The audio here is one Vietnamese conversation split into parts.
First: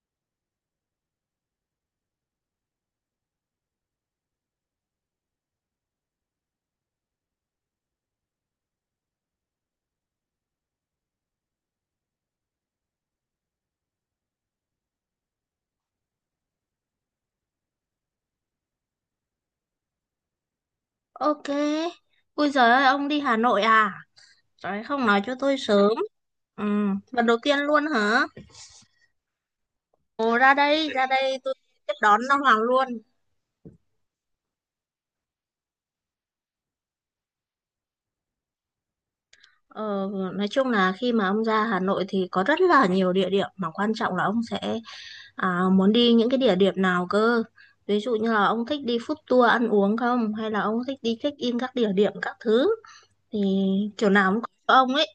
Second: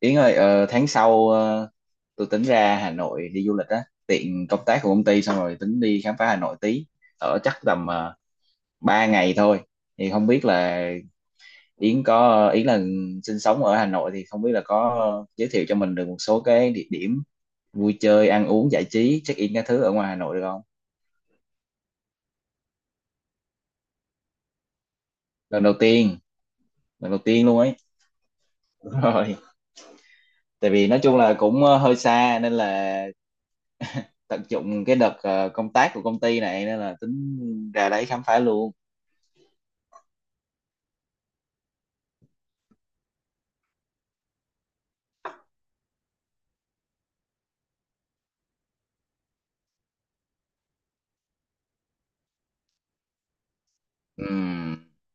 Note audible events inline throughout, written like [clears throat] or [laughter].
Yến ơi, tháng sau, tôi tính ra Hà Nội đi du lịch á, tiện công tác của công ty xong rồi tính đi khám phá Hà Nội tí, ở chắc tầm 3 ngày thôi. Thì không biết là Yến sinh sống ở Hà Nội thì không biết là có giới thiệu cho mình được một số cái địa điểm vui chơi, ăn uống, giải trí, check-in các thứ ở ngoài Hà Nội được không? Ok. Ui giời ơi, ông đi Hà Nội à? Trời ơi, không nói cho tôi Lần đầu sớm. tiên, Ừ, lần đầu lần đầu tiên tiên luôn ấy. luôn hả? Đúng [laughs] rồi. Ồ, Tại vì nói ra chung là đây tôi cũng tiếp hơi đón xa ông nên Hoàng luôn. là tận dụng cái đợt công tác của công ty này nên là tính ra đấy khám phá luôn. Ờ, nói chung là khi mà ông ra Hà Nội thì có rất là nhiều địa điểm mà quan trọng là ông sẽ muốn đi những cái địa điểm nào cơ. Ví dụ như là ông thích đi food tour ăn uống không? Hay là ông thích đi check-in các địa điểm các thứ? Thì kiểu nào cũng có cho Ừm, ông ấy.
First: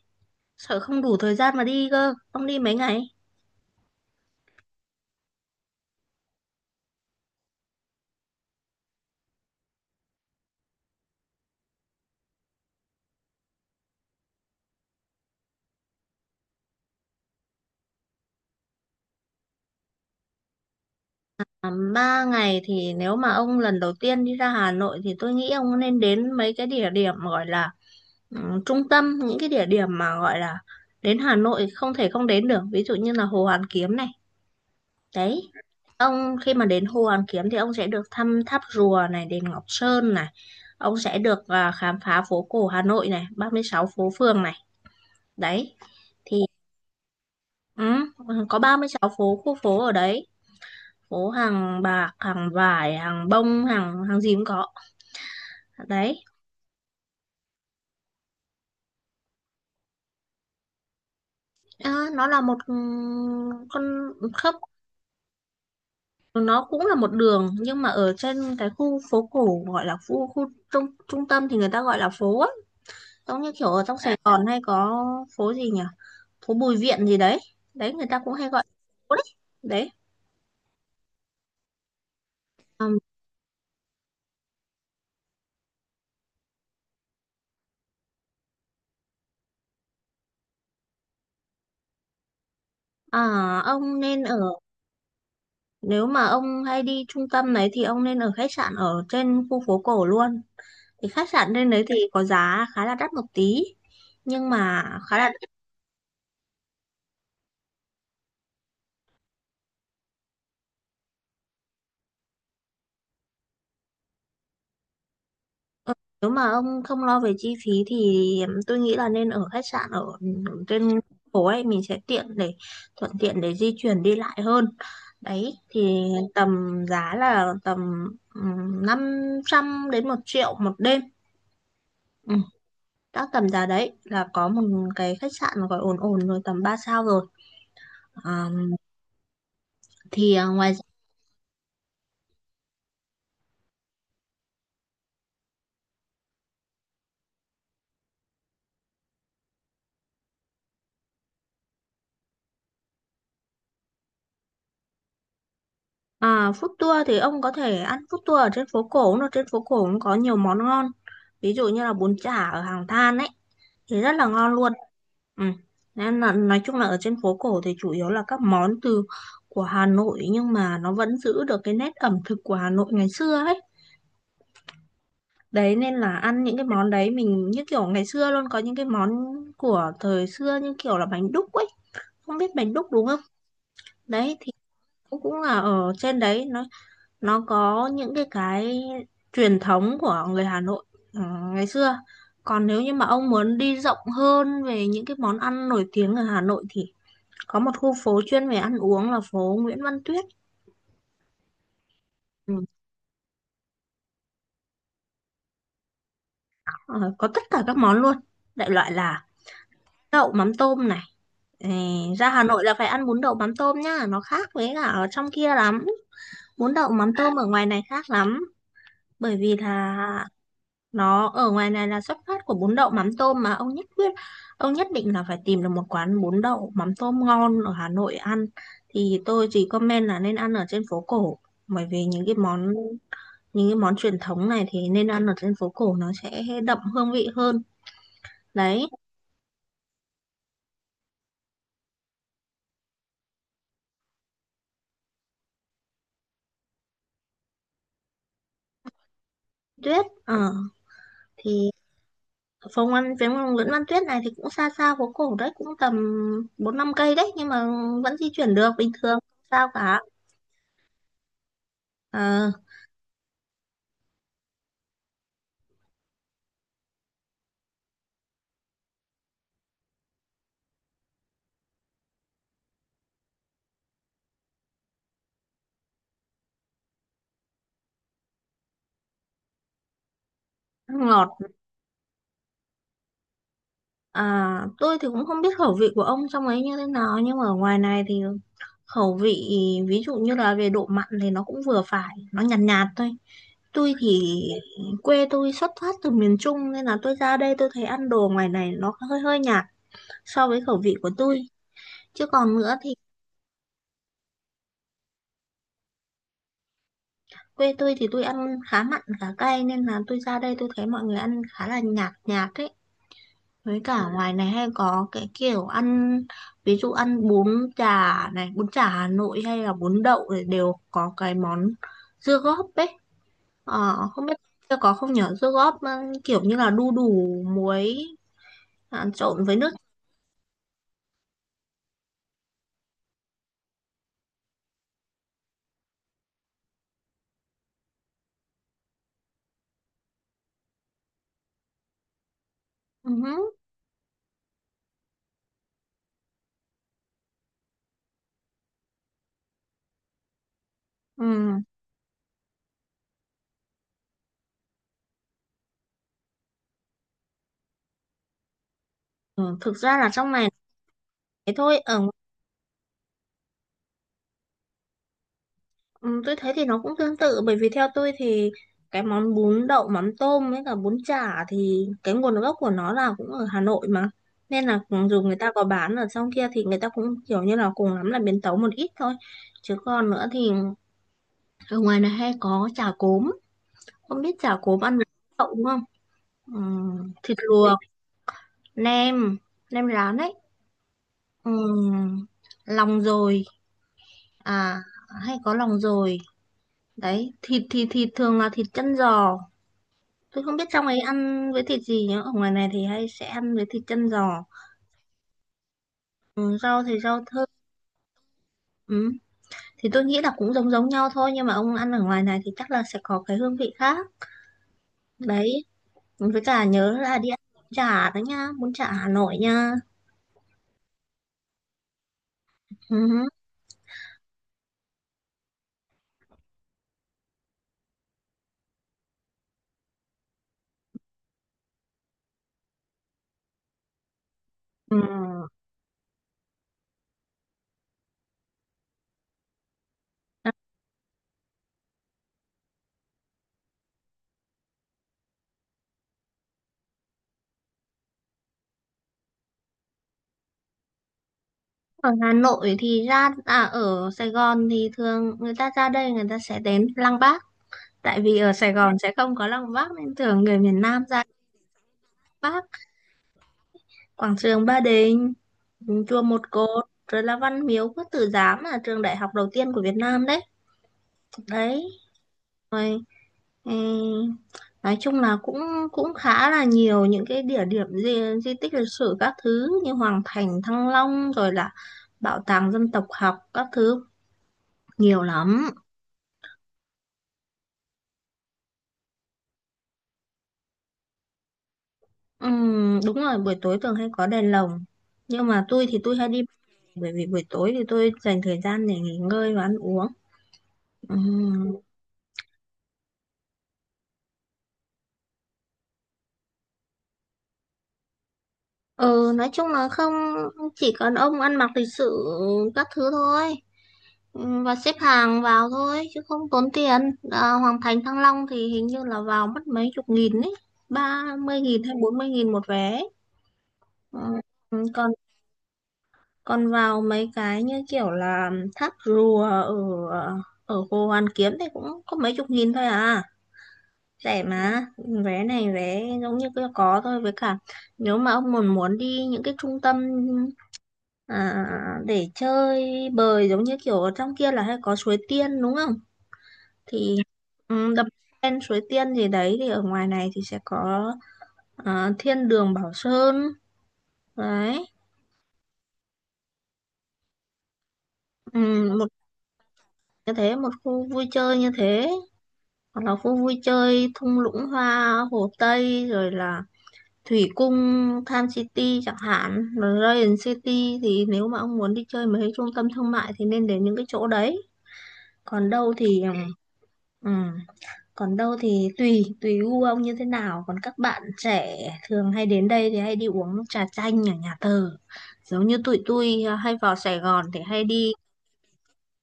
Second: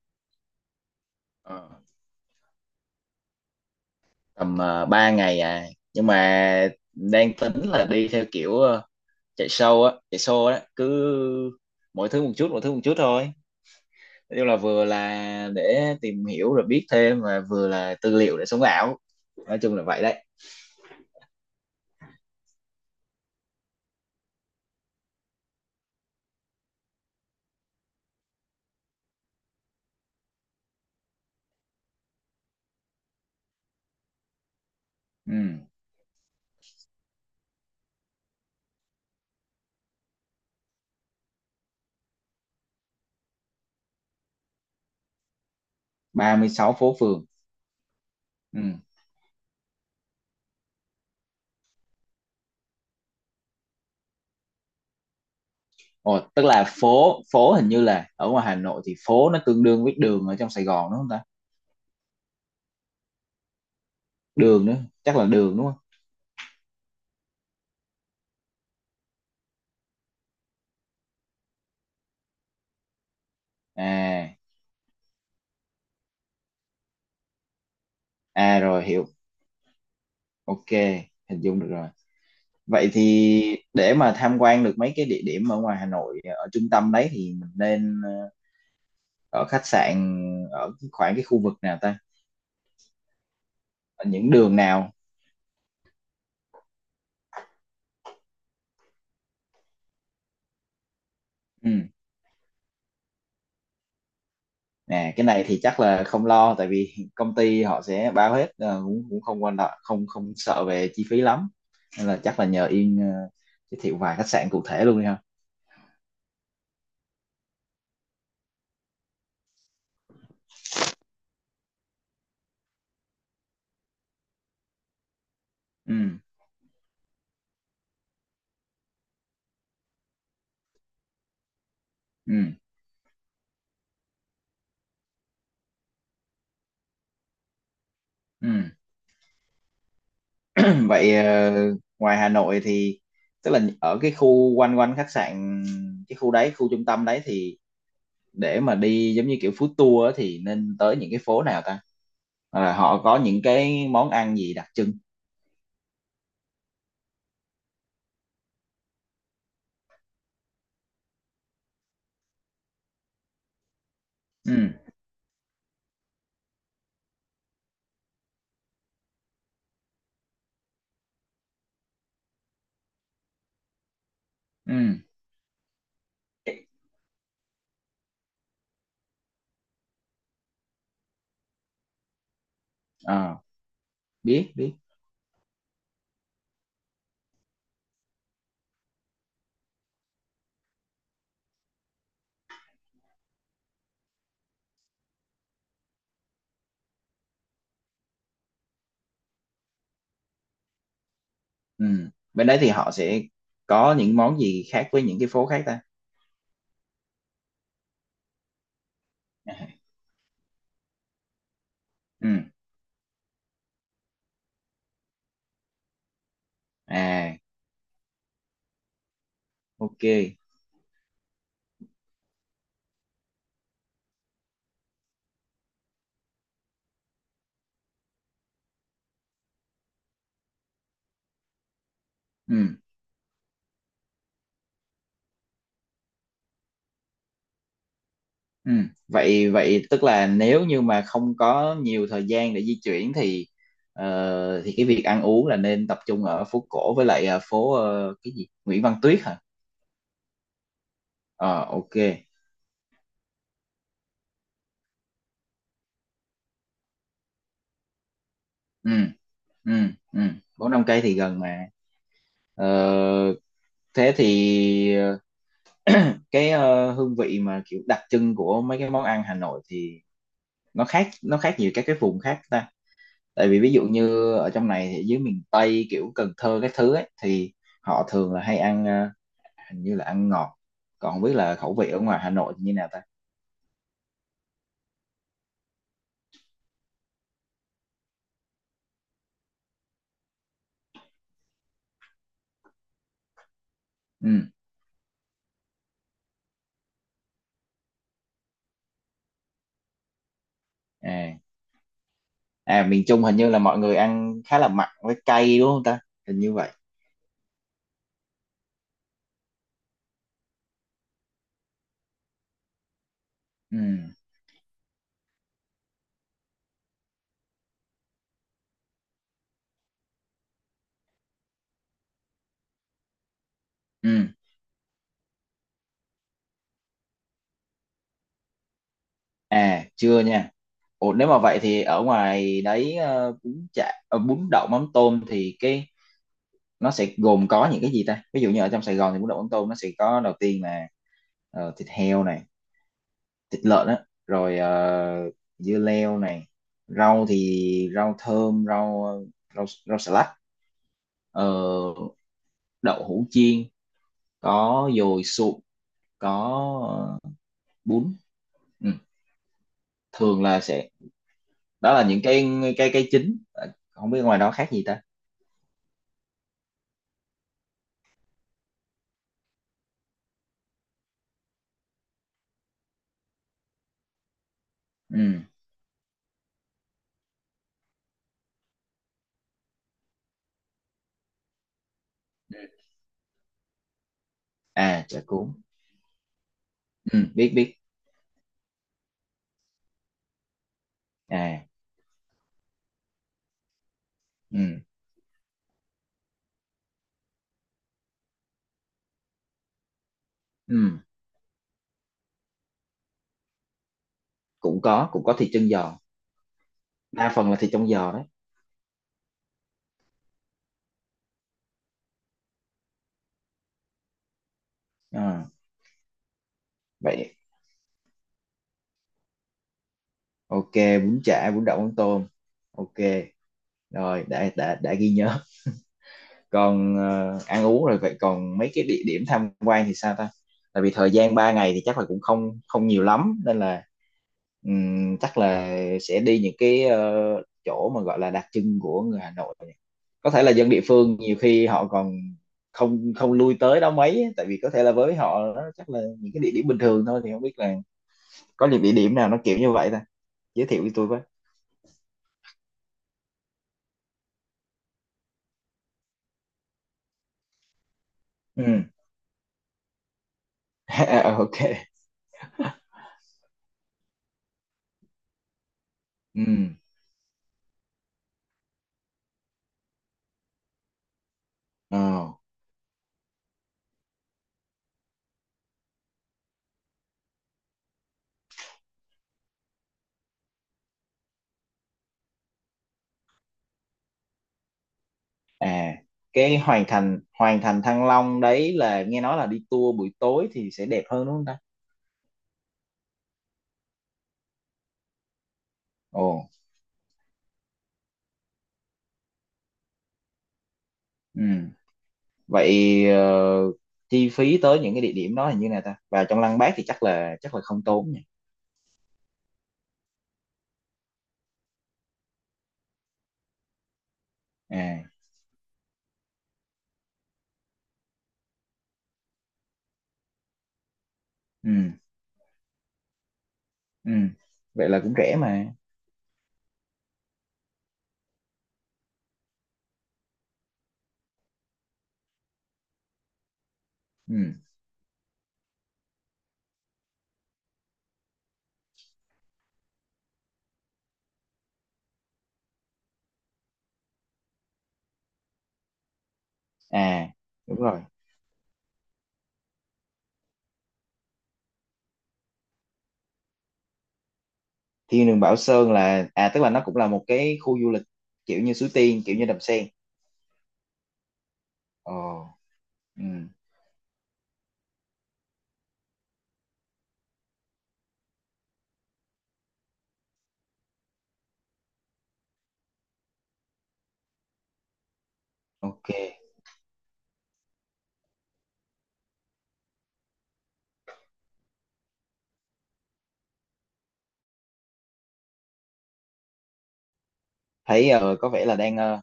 Sợ không đủ thời ờ, gian mà đi cơ. Ông đi mấy ngày? tầm ba ngày à, nhưng mà đang tính là đi theo kiểu, chạy show á, cứ mỗi thứ một chút thôi, nói chung là vừa là để tìm hiểu rồi biết thêm và vừa là tư liệu để sống ảo, nói chung là vậy đấy. À, ba ngày thì nếu mà ông lần đầu tiên đi ra Hà Nội thì tôi nghĩ ông nên đến mấy cái địa điểm gọi là trung tâm, những cái địa điểm mà gọi là đến Hà Nội không thể không đến được, ví dụ như là Hồ Hoàn Kiếm này. Đấy, Ừm, ông khi mà đến Hồ Hoàn Kiếm thì ông sẽ được thăm tháp rùa này, đền Ngọc Sơn này, ông sẽ được khám phá phố cổ Hà Nội này, 36 phố phường này. Đấy ba thì mươi sáu phố phường. ừ, có ba Ừm. mươi sáu phố, khu phố ở đấy, phố hàng bạc, hàng vải, hàng bông, hàng hàng gì cũng có. Ồ, Đấy. tức là phố phố hình như là ở ngoài Hà Nội thì phố nó tương đương với đường ở trong Sài Gòn đúng không ta? Ờ, nó là một, ừ, con khớp, Đường nữa, chắc là đường đúng không? nó cũng là một đường nhưng mà ở trên cái khu phố cổ gọi là khu khu trung trung tâm thì người ta gọi là phố á, giống như kiểu ở trong Sài À, Gòn hay có phố gì nhỉ, phố Bùi Viện gì đấy, đấy người ta cũng hay à gọi rồi hiểu. phố đấy. Đấy. OK, hình dung được rồi. Vậy Ừm, thì để mà tham quan được mấy cái địa điểm ở ngoài Hà Nội ở trung tâm đấy thì mình nên, ở khách sạn ở khoảng cái khu vực nào ta? à, ông Ở nên những ở, đường nào? nếu mà ông hay đi trung tâm đấy thì ông nên ở khách sạn ở trên khu phố cổ luôn. Thì khách sạn trên Ừ. đấy thì có giá khá là đắt một tí nhưng mà Nè, khá cái là... này thì chắc là không lo tại vì công ty họ sẽ bao hết, cũng cũng không quan trọng, không không sợ về chi phí lắm. Nên là chắc là nhờ Yên, giới thiệu vài khách sạn cụ thể luôn đi ha. Nếu mà ông không lo về chi phí thì tôi nghĩ là nên ở khách sạn ở trên phố ấy, mình sẽ tiện để thuận tiện để di chuyển đi lại hơn. Đấy thì Ừ. tầm giá là tầm 500 đến 1.000.000 một đêm. Ừ. Ừ, các tầm giá đấy là có một cái khách sạn gọi ổn ổn rồi, tầm 3 sao rồi. Ừ. À, thì à, ngoài ra- [clears throat] Vậy ngoài Hà Nội thì tức là ở cái khu quanh quanh khách sạn, cái khu đấy, khu trung tâm đấy, thì để mà đi giống như kiểu food tour á thì nên tới những cái phố nào ta? À, họ có những cái món ăn gì đặc trưng? Food tour thì ông có thể ăn food tour ở trên phố cổ, nó trên phố cổ cũng có nhiều món ngon. Ví dụ như là bún chả ở Hàng Than ấy thì rất là Ừ. ngon luôn. Ừ. Nên là nói chung là ở trên phố cổ thì chủ yếu là các món từ của Hà Nội nhưng mà nó vẫn giữ được cái nét ẩm thực của Hà Nội ngày xưa ấy. Ừ. Đấy nên là ăn những cái món đấy mình như kiểu ngày xưa luôn, có những cái món của thời xưa như kiểu là bánh đúc ấy, không biết bánh đúc đúng không? Ờ, Đấy thì biết biết. cũng cũng là ở trên đấy nó có những cái truyền thống của người Hà Nội, ừ, ngày xưa. Còn nếu như mà ông muốn đi rộng hơn về những cái món ăn nổi tiếng ở Hà Nội thì có một khu phố chuyên về ăn uống là phố Nguyễn Văn Tuyết. Ừ, bên Ừ. đấy thì họ sẽ có những món gì khác với những cái phố khác ta? Ờ, có tất cả các món luôn, đại loại là À, đậu mắm tôm này. Ờ, ừ, ra Hà Nội là phải ăn bún đậu mắm tôm nhá, nó khác với cả ở trong kia lắm, bún đậu mắm tôm à, ở ngoài này khác lắm, bởi vì là OK. nó ở ngoài này là xuất phát của bún đậu mắm tôm mà. Ông nhất quyết, ông nhất định là phải tìm được một quán bún đậu mắm tôm ngon ở Hà Nội ăn, thì tôi chỉ comment là nên ăn ở trên phố cổ, bởi vì những cái món, Ừ. những cái món truyền thống này thì nên ăn ở trên phố cổ, nó sẽ đậm hương vị hơn. Ừ. Đấy. Vậy vậy tức là nếu như mà không có nhiều thời gian để di chuyển thì, thì cái việc ăn uống là nên tập trung ở phố cổ, với lại phố, cái gì Nguyễn Văn Tuyết hả? Tuyết, ờ, Ờ, thì OK. phòng ăn phía Nguyễn Văn Tuyết này thì cũng xa xa phố cổ đấy, cũng tầm 4-5 cây đấy nhưng mà vẫn di chuyển được bình Ừ. thường không sao Ừ. cả. Ừ, bốn năm cây thì gần mà. Ờ, Ờ, thế thì cái hương vị mà kiểu đặc trưng của mấy cái món ăn Hà Nội thì nó khác nhiều các cái vùng khác ta? Tại vì ví dụ như ở trong này thì dưới miền Tây kiểu Cần Thơ cái thứ ấy thì họ thường là hay ăn, hình như là ăn ngọt, ăn còn không ngọt. biết là khẩu vị ở ngoài Hà Nội thì như nào ta? À, tôi thì cũng không biết khẩu vị của ông trong ấy như thế nào nhưng mà ở ngoài này thì khẩu vị ví dụ như là về độ mặn thì nó cũng vừa phải, nó nhạt nhạt thôi. Tôi thì Ừ. quê tôi xuất phát từ miền Trung nên là tôi ra đây tôi thấy ăn đồ ngoài này nó hơi hơi nhạt so với khẩu vị của À, tôi. Chứ còn nữa à thì miền Trung hình như là mọi người ăn khá là mặn với cay đúng không ta? Hình như vậy. quê tôi thì tôi ăn khá mặn khá cay nên là tôi ra đây tôi thấy mọi người ăn khá là nhạt nhạt ấy. Ừ. Với cả ngoài này hay có cái kiểu ăn ví dụ ăn bún chả này, bún chả Hà Nội hay là bún đậu thì đều có cái món dưa góp ấy. Ờ, không biết Ừ. có không nhở, dưa góp, ừ, kiểu như là đu đủ muối, trộn với nước. À chưa nha. Ủa, nếu mà vậy thì ở ngoài đấy, bún chả, bún đậu mắm tôm thì cái nó sẽ gồm có những cái gì ta? Ví dụ như ở trong Sài Gòn thì bún đậu mắm tôm nó sẽ có đầu tiên là, thịt heo này, Ừ. Hứ. thịt lợn á, rồi dưa leo này, rau thì rau thơm, rau rau rau xà lách, ờ, Ừ. đậu hũ chiên, có dồi sụn, có bún. Ừ. Ừ. Thực ra là trong Thường này là sẽ, thế thôi đó ở, là những cái chính. Ờ, không biết ngoài đó khác gì ta? ừ, tôi thấy thì nó cũng tương tự, bởi vì theo tôi thì cái món bún đậu mắm tôm với cả bún chả thì cái nguồn gốc của nó là cũng ở Hà Nội mà, nên là dù người Ừ. ta có bán ở trong kia thì người ta cũng kiểu như là cùng lắm là biến tấu một ít thôi. Chứ còn nữa thì ở ngoài này hay có chả cốm, không biết chả cốm ăn với À, chả cuốn. đậu đúng không. Ừ. Ừ, Thịt biết biết. luộc, nem, nem rán ấy, ừ, À, lòng dồi, à, ừ, hay có lòng dồi đấy. Thịt thì thịt thường là thịt chân giò, tôi không biết trong ừ. ấy ăn với thịt gì nhá, ở ngoài này thì hay sẽ ăn với thịt chân giò. Cũng có, cũng có thịt chân giò, Ừ, rau thì rau đa thơm. phần là thịt trong giò đấy. Ừ. Thì tôi nghĩ là cũng giống giống nhau thôi nhưng mà ông ăn ở ngoài này thì chắc là sẽ có cái hương vị khác. Ờ, Đấy, với cả nhớ là đi vậy ăn bún chả đó nha, bún chả Hà Nội nha. OK, bún chả bún đậu bún tôm. OK, Ừ. rồi đã ghi nhớ. Còn ăn uống rồi, vậy còn mấy cái địa điểm tham quan thì sao ta? Tại vì thời gian 3 ngày thì chắc là cũng không không nhiều lắm nên là Ừ. Chắc là sẽ đi những cái, chỗ mà gọi là đặc trưng của người Hà Nội, có thể là dân địa phương nhiều khi họ còn không không lui tới đó mấy á, tại vì có thể là với họ đó chắc là những cái địa điểm bình thường thôi, thì không biết là có những địa điểm nào nó kiểu như vậy ta? Giới thiệu với tôi với. Ở Hà Nội thì ra, à, ở Sài Gòn thì thường người ta ra đây người ta sẽ đến Lăng Bác, tại vì ở Ừ. Sài Gòn sẽ không có Lăng Bác nên thường người miền [laughs] Nam ra Lăng À, OK. Bác, quảng trường Ba Đình, chùa Ừ. Một Cột, rồi là Văn Miếu Quốc Tử Giám là trường đại học đầu tiên của Việt Nam đấy. Đấy. Ờ. Rồi, ừ, nói chung là cũng cũng khá là nhiều những cái địa điểm di, di tích lịch sử các thứ như Hoàng Thành Thăng Long rồi là bảo tàng dân tộc học các thứ, nhiều lắm. À, cái Hoàng Thành, Hoàng Thành Thăng Long đấy là nghe nói là đi tour buổi tối thì sẽ đẹp hơn đúng không ta? Đúng rồi, buổi tối thường hay có đèn lồng nhưng mà tôi thì tôi Ồ. hay đi, bởi vì buổi tối thì tôi dành thời gian để nghỉ ngơi và ăn uống. Ừ. Ừm. Vậy chi phí tới những cái địa điểm đó là như nào ta, và trong Lăng Bác thì chắc là không tốn nhỉ? Ừ, nói chung là không, chỉ cần ông ăn mặc lịch sự các thứ thôi. Ừ, và xếp À, hàng vào thôi chứ không tốn tiền. À, Hoàng Thành Thăng Long thì hình như là vào mất mấy chục nghìn ấy, ba mươi ừ, nghìn hay 40.000 một vé. ừ, Ừ, ừ, vậy là còn cũng rẻ mà. còn vào mấy cái như kiểu là tháp rùa ở ở Hồ Hoàn Kiếm thì cũng có mấy chục nghìn thôi à, rẻ Ừ. mà. Vé này vé giống như cứ có thôi, với cả nếu mà ông muốn muốn đi những cái trung tâm, để chơi bời, giống như kiểu ở trong kia là hay có suối tiên đúng không? Thì, À, đúng ừ, rồi. đập lên suối tiên gì đấy thì ở ngoài này thì sẽ có thiên đường Bảo Sơn. Đấy, Thiên đường Bảo Sơn là à, tức là nó cũng là một cái khu du lịch ừ, kiểu như Suối một Tiên, kiểu như Đầm Sen. như thế, một khu vui chơi như thế, Ồ. hoặc là khu Ừ. vui chơi thung lũng hoa Hồ Tây rồi là Thủy Cung, Tham City chẳng hạn, rồi Radiant City. Thì nếu mà ông muốn đi chơi mấy cái trung tâm thương mại thì nên đến những cái chỗ đấy. Còn đâu OK. thì, ừ, ừ. Còn đâu thì tùy gu ông như thế nào. Còn các bạn trẻ thường hay đến đây thì hay đi uống trà chanh ở nhà thờ. Giống như tụi tôi à, hay vào Sài Gòn thì hay Thấy đi. Có vẻ là đang,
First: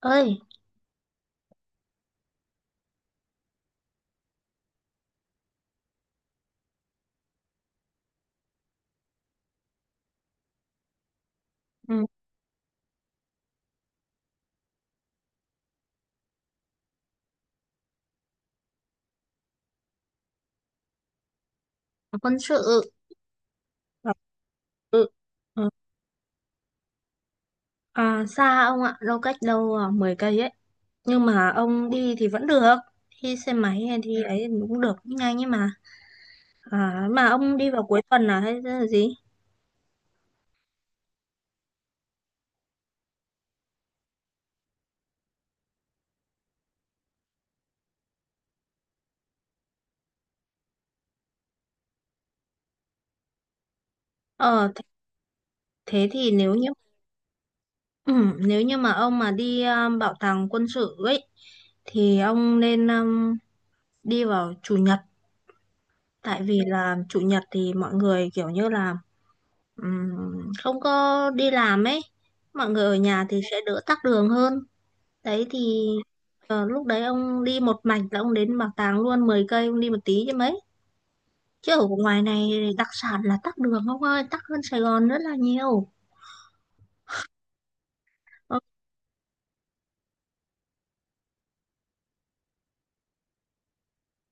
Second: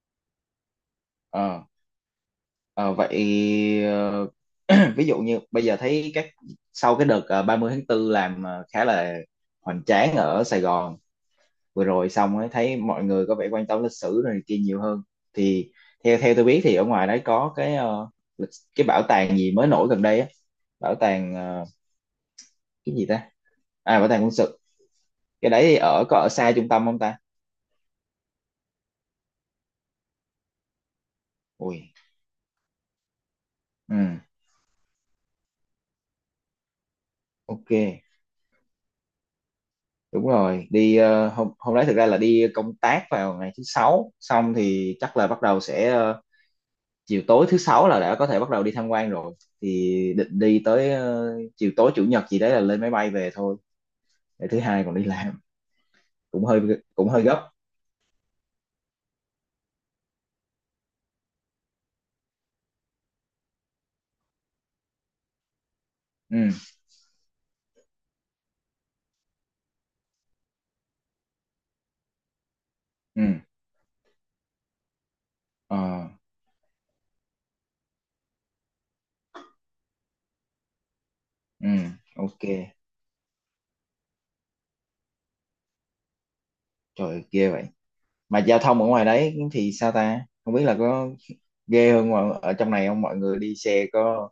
Ơi, ờ, ờ, vậy [clears throat] ví dụ như bây giờ thấy các, sau cái đợt ba mươi tháng 4 làm khá là hoành tráng ở Sài Gòn vừa ừ, rồi xong ấy, thấy mọi người có vẻ quan tâm lịch sử rồi này kia nhiều hơn, thì theo theo tôi biết thì ở ngoài đấy có cái, lịch- cái bảo tàng gì mới nổi gần đây á, bảo tàng quân sự. cái gì ta? À, bảo Ờ, tàng quân sự, ừ, cái đấy ừ. thì ở có ở xa trung tâm không ta? À, xa ông ạ, đâu cách đâu 10 cây ấy. Nhưng mà ông Ui. đi thì vẫn được. Đi xe máy Ừ. hay đi ấy thì cũng được, cũng nhanh ấy mà. À, mà ông đi OK, vào cuối tuần là hay là gì? đúng rồi. Đi hôm hôm đấy thực ra là đi công tác vào ngày thứ sáu, xong thì chắc là bắt đầu sẽ chiều tối thứ sáu là đã có thể bắt đầu đi tham quan rồi, thì định đi tới chiều tối chủ nhật gì đấy là lên máy bay về thôi, để thứ Ờ, thế hai còn đi làm. thế thì Cũng nếu hơi, như... cũng hơi gấp. Ừ, nếu như mà ông mà đi bảo tàng quân sự ấy thì ông nên đi vào chủ nhật, tại Ừ. vì là chủ nhật thì mọi người kiểu như là, ừm, không có đi làm ấy, mọi người ở Ừ. nhà thì sẽ đỡ tắc đường hơn. Đấy Ờ. thì ờ, lúc đấy ông đi một mạch là ông đến bảo tàng luôn, 10 cây ông đi một tí chứ mấy, Ừ. chứ ở ngoài OK. này đặc sản là tắc đường ông ơi, tắc hơn Sài Gòn rất là nhiều. Trời ơi, ghê vậy. Mà giao thông ở ngoài đấy thì sao ta, không biết là có ghê hơn ngoài ở trong này không, mọi người đi xe có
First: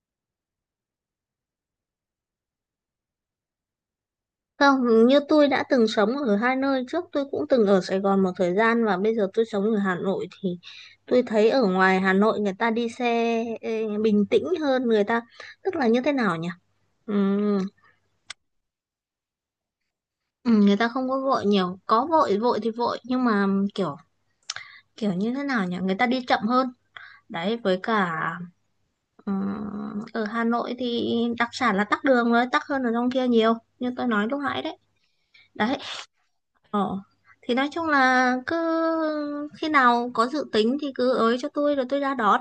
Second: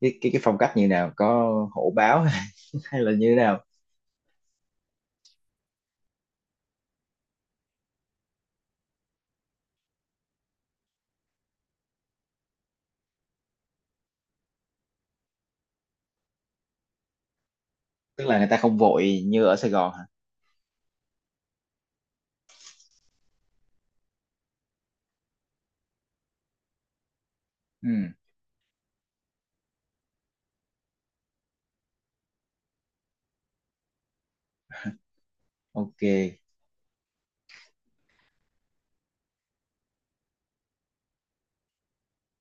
cái cái phong cách như nào, có hổ báo [laughs] hay là như thế nào? Không, như tôi đã từng sống ở hai nơi trước, tôi cũng từng ở Sài Gòn một thời gian và bây giờ tôi sống ở Hà Nội thì tôi thấy ở ngoài Hà Nội người ta đi xe ê, bình tĩnh hơn người ta, tức là như thế nào nhỉ? Ừm, Tức là người ta không vội như ở Sài Gòn hả? Người ta không có vội nhiều, có vội vội thì vội nhưng mà kiểu kiểu như thế nào nhỉ? Người ta đi chậm hơn. Đấy với Ừ. cả ở Hà Nội thì đặc sản là tắc đường rồi, tắc hơn ở trong kia nhiều, như tôi nói lúc nãy đấy. Đấy. OK. Ờ. Thì nói chung là cứ khi nào có dự tính thì cứ ới cho tôi rồi tôi ra đón.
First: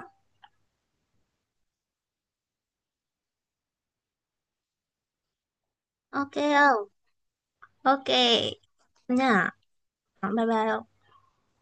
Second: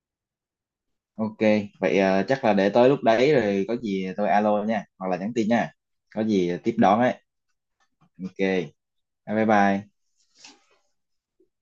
OK, vậy chắc là để tới lúc đấy rồi có gì tôi alo nha, hoặc là nhắn tin nha, có Ok gì tiếp không? đón ấy. Ok OK, bye nha. bye. Bye bye.